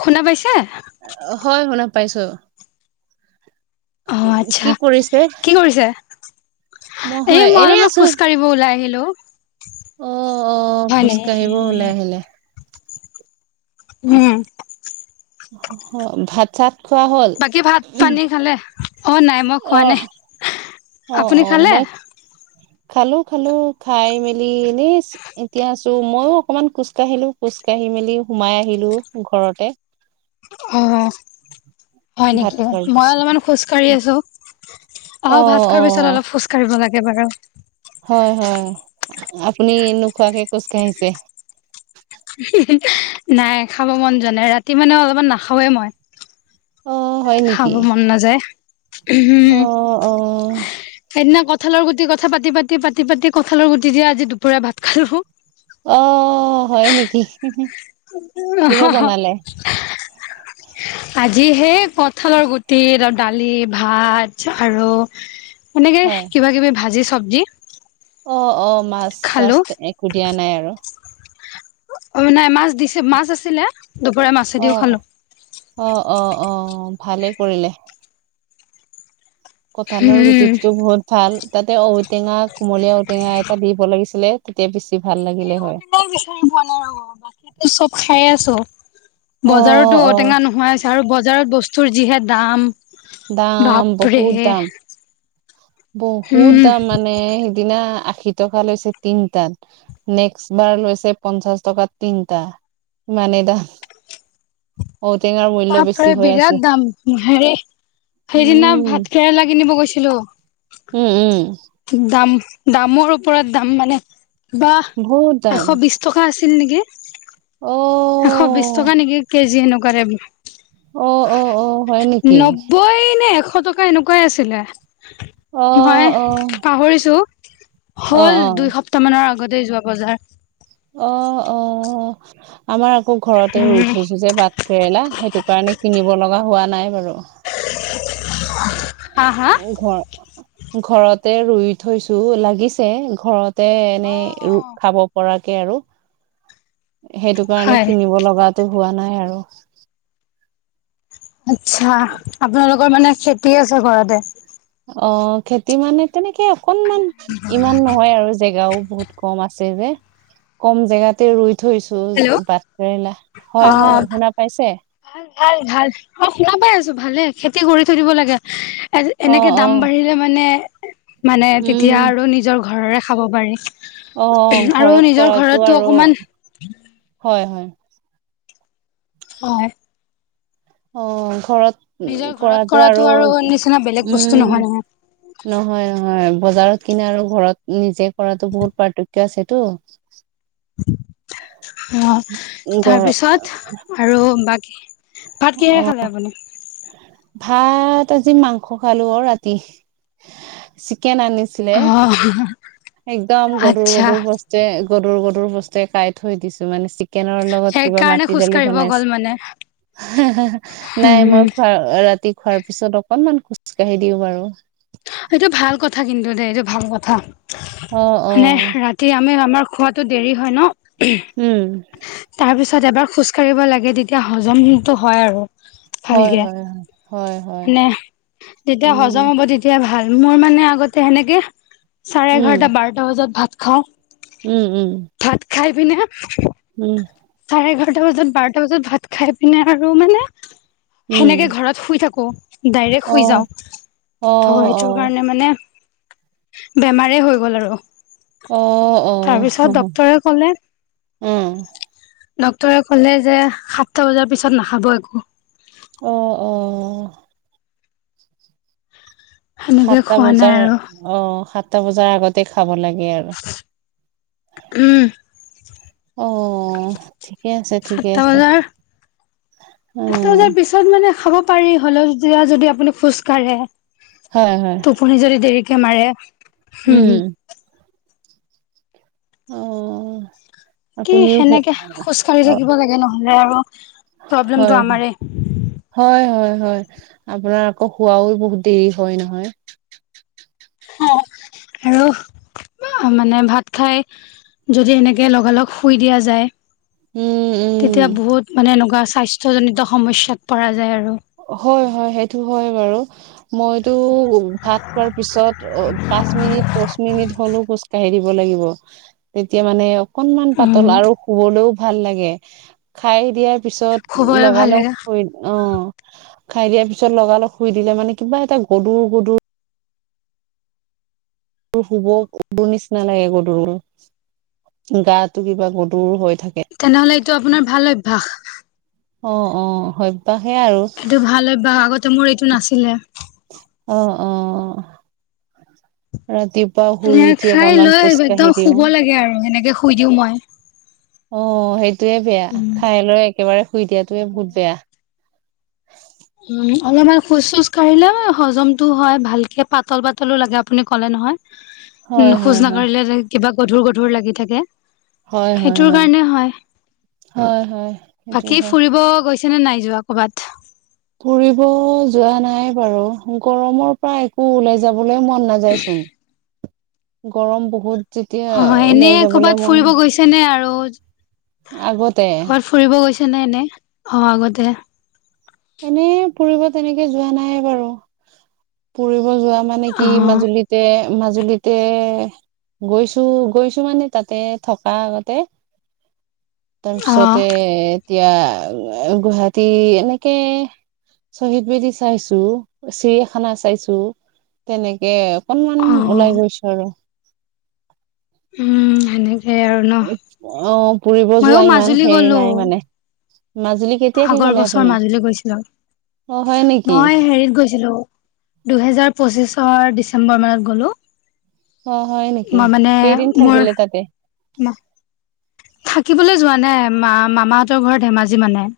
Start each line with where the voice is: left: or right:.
left: শুনা পাইছে
right: হয় শুনা পাইছো।
left: অ,
right: কি
left: আচ্ছা
right: কৰিছে
left: কি কৰিছে? এ
right: হয়
left: মই
right: এনে
left: অলপমান
right: আছো
left: খোজ কাঢ়িব ওলাই আহিলো।
right: অ', অ',
left: হয় নেকি
right: খোজকাঢ়িব ওলাই আহিলে।
left: উম
right: অ, ভাত-চাত
left: বাকী ভাত পানী খালে? অ, নাই মই খোৱা
right: অ
left: নাই
right: অ
left: আপুনি
right: অ
left: খালে?
right: মই খালো খালো খাই মেলি এনেই এতিয়া আছো মইো অকনমান খোজকাঢ়িলো খোজ ককাঢ়িল [unintelligible] মেলি সোমাই আহিলো ঘৰতে।
left: অ হয়
right: ভাত
left: নেকি
right: খোৱাৰ
left: মই
right: পিছতে
left: অলপমান খোজ কাঢ়ি আছো আহ
right: অ
left: ভাত
right: অ
left: খোৱাৰ পিছত অলপ খোজ কাঢ়িব লাগে বাৰু
right: হয় হয় আপুনি নুখোৱাকে কোচ কছে
left: [unintelligible] নাই খাব মন যোৱা নাই ৰাতি মানে অলপমান নাখাওৱেই মই।
right: অ হয়
left: খাব
right: নেকি
left: মন নাযায়
right: অ
left: উম,
right: অ
left: সেইদিনা কত কঁঠালৰ গুটি কথাাতি পাতি পাতি পাতি কঁঠালৰ গুটি দিয় আজি দুপুই ভাত খালো
right: অ, হয় নেকি? কিহে
left: [unintelligible]
right: বনালে
left: আজিহে কঁঠালৰ গুটি [unintelligible] দালি ভাত আৰু এনেকে
right: হয়
left: কিবা-কিবি ভাজি চবজি
right: অ অ মাছ চাছ একো দিয়া নাই আৰু
left: অ নাই মাছ দিছে মাছ আছিলে দুপৰে মাছেদিও
right: অ'।
left: খালো
right: অ', অ', অ', ভালেই কৰিলে। কঁঠালৰ
left: উম
right: গুটিটোটো বহুত ভাল। তাতে ঔটেঙা কুমলীয়া ঔটেঙা এটা দিব লাগিছিলে তেতিয়া বেছি ভাল লাগে।
left: বিচাৰি পোৱা নাই ৰ বাকীো চব খাইে আছো
right: অ',
left: বজাৰতো
right: অ',
left: ঔটেঙা নোহোৱাই হৈছে আৰু বজাৰত বস্তুৰ যিহে দাম।
right: দাম
left: বাপৰে।
right: বহুত দাম বহুত
left: উম
right: দাম মানে দিনা আশী টকা লৈছে তিনটাত নেক্সট বাৰ লৈছে পঞ্চাশ টকাত তিনটা মানে দা
left: পাপৰে বিৰাট দাম হেৰি সেইদিনা
right: উম,
left: ভাত কেৰেলা কিনিব গৈছিলো
right: উম, উম
left: দাম দামৰ ওপৰত দাম মানে কিবা
right: বহুত দাম
left: এশ বিশ টকা আছে নেকি এশ বিশ
right: অ'।
left: টকা নেকি কেজি সেনেকুৱা টাইপ
right: অ অ অ হয় নেকি
left: নব্বৈ নে এশ টকা এনেকুৱাই আছিলে
right: অ
left: মই
right: অ
left: পাহৰিছো
right: অ
left: হল
right: অ
left: দুই সপ্তাহ মানৰ আগতে যোৱা বজাৰ
right: অ অ আমাৰ আকৌ ঘৰতে ৰুই
left: উম
right: থৈছো যে বাট কেৰেলা সেইটো কাৰণে কিনিব লগা হোৱা নাই বাৰু
left: [unintelligible] হা হা
right: ঘ ঘৰতে ৰুই থৈছো লাগিছে ঘৰতে এনেই খাব পৰা আৰু সেইটো কাৰণে
left: হয়
right: কিনিব লগা টো হোৱা নাই আৰু
left: আচ্ছা আপোনালোকৰ মানে খেতি আছে ঘৰতে
right: অ খেতি মানে তেনেকে অকনমান ইমান নহয় আৰু জেগাও বহুত কম আছে যে কম জেগাতে ৰুই থৈছো
left: হেল্ল'
right: বাট কেৰেলা হয়
left: অ
right: হয় শুনা পাইছে
left: ভাল ভাল ভাল অই শুনা পাই আছো ভালে খেতি কৰি থৈ দিব লাগে
right: অ
left: এনেকে
right: অ
left: দাম বাঢ়িলে মানে মানে
right: উম,
left: তেতিয়া আৰু নিজৰ ঘৰৰে খাব পাৰি
right: অ
left: আৰু
right: ঘৰত
left: নিজৰ
right: কৰাটো
left: ঘৰতো
right: আৰু
left: অকমান
right: হয় হয়
left: হয়
right: অ ঘৰত
left: নিজৰ ঘৰত
right: কৰাতটো
left: কৰাটো
right: আৰু
left: নিচিনা বেলেগ বস্তু
right: উম
left: নহয় নহয়
right: নহয় নহয় বজাৰত কিনে আৰু ঘৰত নিজে কৰাতো বহুত পাৰ্থক্য আছেতো
left: অ
right: গৰ
left: তাৰপিছত আৰু বাকী ভাত কিহৰে
right: অ
left: খালে আপুনি
right: ভাত আজি মাংস খালো আৰু ৰাতি কেন আনিছিলে
left: অ',
right: একদম গধুৰ
left: আচ্ছা
right: গধুৰ বস্তে গধুৰ গদুৰ বস্তুে কাই থৈ দিছো মানে চ চিকেনৰ লগত কিবা
left: সেইকাৰণে
right: মাটি
left: খোজ
right: দালি
left: কাঢ়িব
right: বনাইছ
left: গ'ল মানে
right: নাই মই
left: উম,
right: খোৱা ৰাতি খোৱাৰ পিছত অকনমান খোজ ককাঢ়ি দিওঁ বাৰু
left: এইটো ভাল কথা কিন্তু দেেই এইটো ভাল কথা
right: অ অ
left: মানে ৰাতি আমি আমাৰ খোৱাতো দেৰি হয় ন
right: উম
left: তাৰ পিছত এবাৰ খোজ কঢ়িব লাগে তেতিয়া হজমটো হয় আৰু
right: হয়,
left: ভালকে
right: হয়, হয়, হয়, হয়।
left: মানে তেতিয়া হজম
right: উম,
left: হ'ব তেতিয়া ভাল মোৰ মানে আগতে সেনেকে চাৰে
right: উম,
left: এঘাৰটা বাৰটা বজাত ভাত খাওঁ
right: উম, উম,
left: ভাত খাই পি নে
right: উম
left: চাৰে এঘাৰটা বজাত বাৰটা বজাত ভাত খাই পিনে আৰু মানে
right: উম,
left: সেনেকে ঘৰত শুই থাকো ডাইৰেক্ট শুই
right: অ', অ',
left: যাওঁ ত' সেইটো
right: অ',
left: কাৰণে মানে বেমাৰে হৈ গ'ল আৰু
right: অ অ
left: তাৰপিছত ডক্তৰে ক'লে
right: উম
left: ডক্তৰে কলে যে সাতটা বজাৰ পিছত নাখাব একো
right: আহ আহ
left: সেনেকে
right: সাতটা
left: খোৱা নাই
right: বজাৰ
left: আৰু
right: অ সাতটা বজাৰ আগতে খাব লাগে আৰু।
left: উম
right: অ ঠিক
left: সাতটা বজাৰ সাতটা
right: অ',
left: বজাৰ পিছত মানে খাব পাৰি হলেও যেয়া যদি আপুনি খোজ কাঢ়ে
right: হয়, হয়,
left: টোপনি যদি দেৰি দেৰিকে মাৰে
right: উম অ
left: কি
right: আপুনিও শু
left: সেনেকে খোজ কঢ়ি
right: অ',
left: থাকিব লাগে নহলে আৰু প্ৰব্লেমটো
right: হয়
left: আমাৰে
right: হয় হয় হয় আপোনাৰ আকৌ হোৱাও বহুত দেৰি হয় নহয়
left: অ আৰু মানে ভাত খাই যদি এনেকে লগালগ শুই দিয়া যায়
right: উম, উম।
left: তেতিয়া বহুত মানে এনেকুৱা স্বাস্থ্য জনিত সমস্যাত পৰা যায় আৰু
right: হয় হয় সেইটো হয় বাৰু মইতো ভাত খোৱাৰ পিছত অ পাঁচ মিনিট দচ মিনিট হ'লেও খোজ কাঢ়ি দিব ল তেতিয়া মানে অকনমান পাতল
left: উম
right: আৰু শুবলৈও ভাল লাগে খাই দিয়াৰ পিছত
left: শুবলৈ ভাল
right: লগালগ
left: লাগে
right: অ খাই দিয়াৰ পিছত লগালগ শুই দিলে মানে কিবা এটা গধুৰ গদুৰ শুব শুব নিচিনা লাগে গধুৰ গা টো কিবা গধুৰ হয়
left: তেনেহলে এইটো আপোনাৰ ভাল অভ্যাস
right: অ অ হয়বা
left: এইটো ভাল হয়্য আগতে মোৰ এইটো নাছিলে
right: অ অ ৰাতিুৱ
left: এ খাই লৈ একদম শুব লাগে আৰু সেনেকে শুই দিও মই
right: অ সেইটোৱে বেয়া
left: উম
right: খাই লৈ একেবাৰে শুই দিয়াতোৱে বহুত বেয়া
left: উম অলপমান শোজ চোজ কাঢ়ে হজমতো হয় ভালকে পাতল পাতলো লাগে আপুনি ক'লে নহয়।
right: হয়
left: খোজ
right: হয় হয়
left: নাকঢ়িলে কিবা গধুৰ গধুৰ লাগি থাকে।
right: হয় হয়
left: সেইটোৰ কাৰণে হয়
right: হয় হয় সেইটো
left: বাকী
right: হয়
left: ফুৰিব গৈছে। চনে নাই যোৱা ক'ৰবাত।
right: ফুৰিব যোৱা নাই বাৰু গৰমৰ পৰা একো ওলাই যাব। যাবলৈ মন নাযায় চোন গৰম বহুত। যেতিয়া
left: অ
right: ওলাই
left: এনেই
right: যাবলৈ
left: কৰ'বাত
right: মন
left: ফুৰিব গৈছে নে আৰু?
right: আগতে
left: নাই ন অ আগতে।
right: এনে ফুৰিব তেনেকে যোৱা নাই বাৰু। যোৱা মানে
left: অ
right: কি মাজুলীতে মাজুলীতে গৈছো গৈছো মানে তাতে থকা আগতে
left: অ
right: তাৰপিছতে এতিয়া গুৱাহাটী এনে তে শ্বহীদ বেদী চাইছো চিৰিয়াখানা চাইছো। তেনেকে অকনমান
left: অ
right: ওলাই গৈছো আৰু।
left: উম সেনেকে আৰু ন
right: অ'ফুৰিব
left: ময়ো
right: যোৱা ইমান
left: মাজুলী
right: হেৰি
left: গ'লো
right: নাই মানে। মাজুলী কেতিয়া শেষ
left: আগৰ
right: হলে
left: বছৰ
right: আপুনি
left: মাজুলী গৈছিলো।
right: অ হয় নেকি
left: মই হেৰিত গৈছিলো। দুহেজাৰ পঁচিশৰ ডিচেম্বৰ মাহত গ'লো।
right: অ হয় নেকি
left: মই মানে
right: কেইদিন
left: মোৰ
right: থাকিলে তাতে।
left: থাকিবলৈ যোৱা নাই মা মামাহঁতৰ ঘৰৰ ধেমাজি মানে।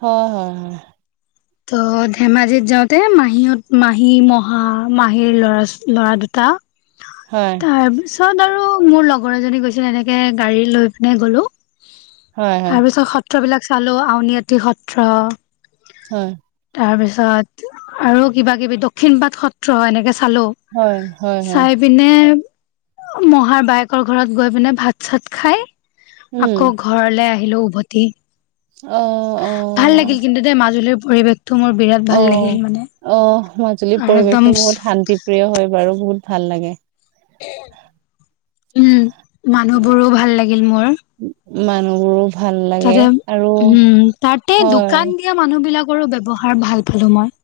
right: হয়, হয়, হয়।
left: ত ধেমাজিত যাওঁতে মাহীত মাহী মহা মাহীৰ ল'ৰা ল'ৰা দুটা।
right: হয়
left: তাৰ পিছত আৰু মোৰ লগৰ এজনী গৈছিল এনেকে গাড়ী লৈ পিনে গ'লো।
right: হয় হয়
left: তাৰ পিছত সত্ৰবিলাক চালো আউনীআটী সত্ৰ-
right: হয়।
left: তাৰপিছত আৰু কিবা কিবি, দক্ষিণ পাট সত্ৰ এনেকে চালো,
right: হয় হয় হয় হয়
left: চাই পিনে মহাৰ বায়েকৰ ঘৰত গৈ পেলাই ভাত-চাত খাই,
right: উম
left: আকৌ ঘৰলে আহি আহিলো উভতি।
right: অ'। অ
left: ভাল লাগিল কিন্তু দেই মাজুলীৰ পৰিৱেশ
right: অ', অ', মাজুলীৰ
left: আৰু একদম
right: পৰিৱেশো বহুত শান্তি প্ৰিয় হয় বাৰু বহুত ভাল লাগে।
left: উম, মানুহবোৰো ভাল লাগিল মোৰ।
right: মানুবোৰো
left: তাতে উম, তাতে
right: হয়
left: দোকান দিয়া মানুহ বিলাকৰো ব্যৱহাৰ ভাল পালো মই।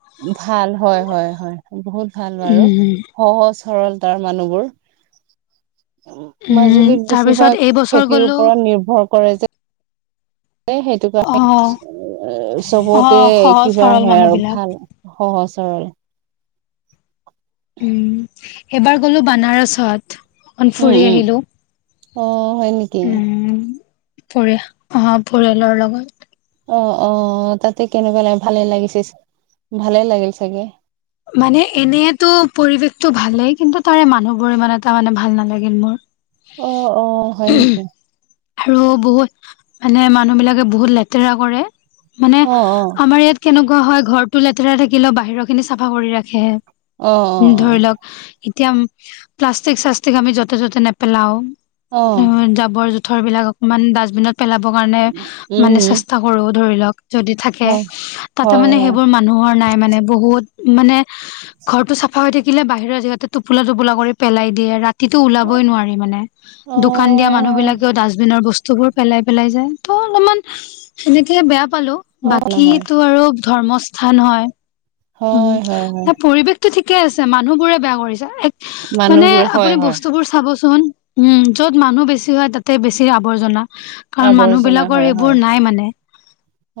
right: ভাল হয় হয় হয় বহুত ভাল বাৰু
left: উম
right: সহজ সৰলতাৰ মানুহবোৰ
left: উম
right: মাজুলীত
left: তাৰ পিছত
right: বেছিভাগ
left: এইবছৰ
right: খেতিৰ
left: গলো
right: ওপৰত নিৰ্ভৰ কৰে যে এ সেইটো
left: অ
right: কাৰণে
left: অ
right: চবতে
left: সহজ
right: কিবা
left: সৰল
right: হয়
left: মানুহ
right: আৰু
left: বিলাক
right: ভাল অ' ওচৰৰে
left: উম এবাৰ গ'লো বানাৰসত অকন
right: উম
left: ফুৰি
right: উম
left: আহিলো
right: অ হয় নেকি?
left: উম পৰিয়া অহা‌ পৰিয়ালৰ লগত
right: অ অ তাতে কেনেকুৱা লাগে ভালে লাগিছিছ ভালে লাগিল চাগে?
left: মানে এনেইতো পৰিৱেশতটো ভালেই কিন্তু তাৰে মানুহবোৰ ইমান এটা মানে ভাল নালাগিল মোৰ
right: অ অ হয় নেকি?
left: আৰু বহুত মানে মানুহ বিলাকে বহুত লেতেৰা কৰে মানে
right: অ অ
left: আমাৰ ইয়াত কেনেকুৱা হয় ঘৰটো লেতেৰা থাকিলে বাহিৰৰ খিনি চাফা কৰি ৰাখে
right: অ অ
left: ধৰি লওক এতিয়া প্লাষ্টিক চাষ্টিক আমি যতে ততে নেপেলাও
right: অ
left: জাবৰ যোথ বৰ বিলাক অকমান ডাষ্টবিনত পেলাবৰ কাৰণে মানে
right: উম
left: চেষ্টা কৰো ধৰি লওক যদি থাকে
right: হয়
left: তাতে
right: হয়
left: মানে
right: হয়
left: সেইবোৰ মানুহৰ নাই মানে বহুত মানে ঘৰটো চাফা হৈ থাকিলে বাহিৰৰ জেগাতে টোপোলা টোপোলা কৰি পেলাই দিয়ে ৰাতি কিতো ওলাবই নোৱাৰি মানে
right: অ
left: দোকান দিয়া মানুহ বিলাকেও ডাষ্টবিনৰ বস্ত টোবোৰ পেলাই পেলাই যায় ত অলপমান সেনেকে বেয়া পালো
right: অ
left: বাকী
right: নহয়
left: তো আৰু ধৰ্মস্থান হয়
right: হয় হয়
left: পৰিৱেশ তো ঠিকে আছে মানুহ বোৰে বেয়া কৰিছে এক মানে
right: মানুহবোৰে হয়
left: আপুনি
right: হয়
left: বস্তুবোৰ চাবচোন। উম য'ত মানুহ বেছি হয় তাতে বেছি আৱৰ্জনা। কাৰণ মানুহ
right: আৱৰ্জনা
left: বিলাকৰ
right: হয়
left: এইবোৰ
right: হয়।
left: নাই মানে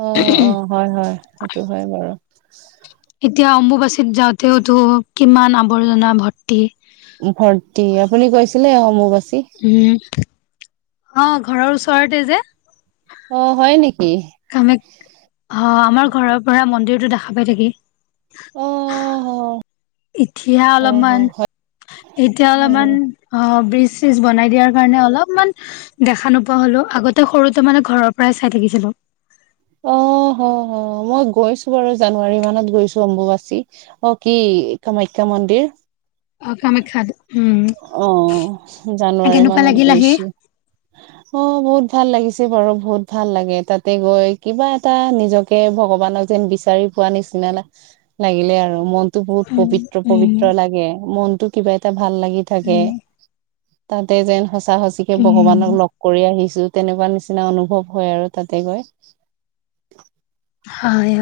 right: অ অ হয় হয় সেইটো হয় বাৰু।
left: এতিয়া অম্বুবাচীত যাওঁ তেওতো কিমান আৱৰ্জনা ভৰ্তি।
right: ভৰ্তি আপুনি গৈছিলে অম্বুবাচ
left: উম, অ, ঘৰৰ ওচৰতে যে।
right: অ', হয় নেকি
left: কামাখ্যা অ', আমাৰ ঘৰৰ পৰা মন্দিৰতো দেখা পাই থাকি
right: অ, হ।
left: এতিয়া
right: অ
left: অলপমান
right: হয়
left: এতিয়া অলপমান অ' ব্ৰিজ চ্ৰিজ বনাই দিয়াৰ কাৰণে অলপমান দেখা নোপোৱা হ'লো আগতে সৰুতে মানে ঘৰৰ পৰাই চাই থাকিছিল লো।
right: অ, হ - হ। অ' মই গৈছো বাৰু জানুৱাৰী মানত গৈছো অম্বুবাচী অ' কি কামাখ্যা মন্দিৰ
left: অ, কামেখ্যাত।
right: অ' জানুৱাৰী
left: কেনেকুৱা
right: মানত
left: লাগিল আহি
right: গৈছো অ' বহুত ভাল লাগিছে যি বাৰু বহুত ভাল লাগে তাতে গৈ কিবা এটা নিজকে ভগৱানক যেন বিচাৰি পোৱা নিচ না না লাগিলে আৰু মন টো বহুত
left: উম
right: পবিত্ৰ
left: উম
right: পবিত্ৰ লাগে মনটো কিবা এটা ভাল লাগি। থাকে
left: উম
right: তাতে যেন সঁচা সঁচিকে
left: উম
right: ভগৱানক লগ কৰি আহিছো। তেনেকুৱা নিচিনা অনুভৱ হয় আৰু তাতে গৈ।
left: হয়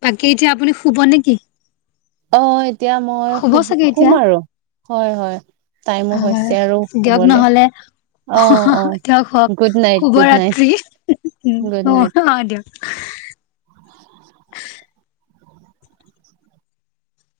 left: বাকী এতিয়া আপুনি শুব নেকি?
right: অ এতিয়া মই শুব
left: চাগে
right: শুম
left: এতিয়া
right: আৰু। হয় হয় টাইমো
left: হয়
right: হৈছে আৰু
left: দিয়ক
right: শুবলে।
left: নহলে
right: অহ অহ
left: দিয়ক হওক
right: গুড নাইট
left: শুভ
right: গুড নাইট
left: ৰাত্ৰি উম
right: গুড নাইট।
left: অ দিয়ক
right: [unintelligible]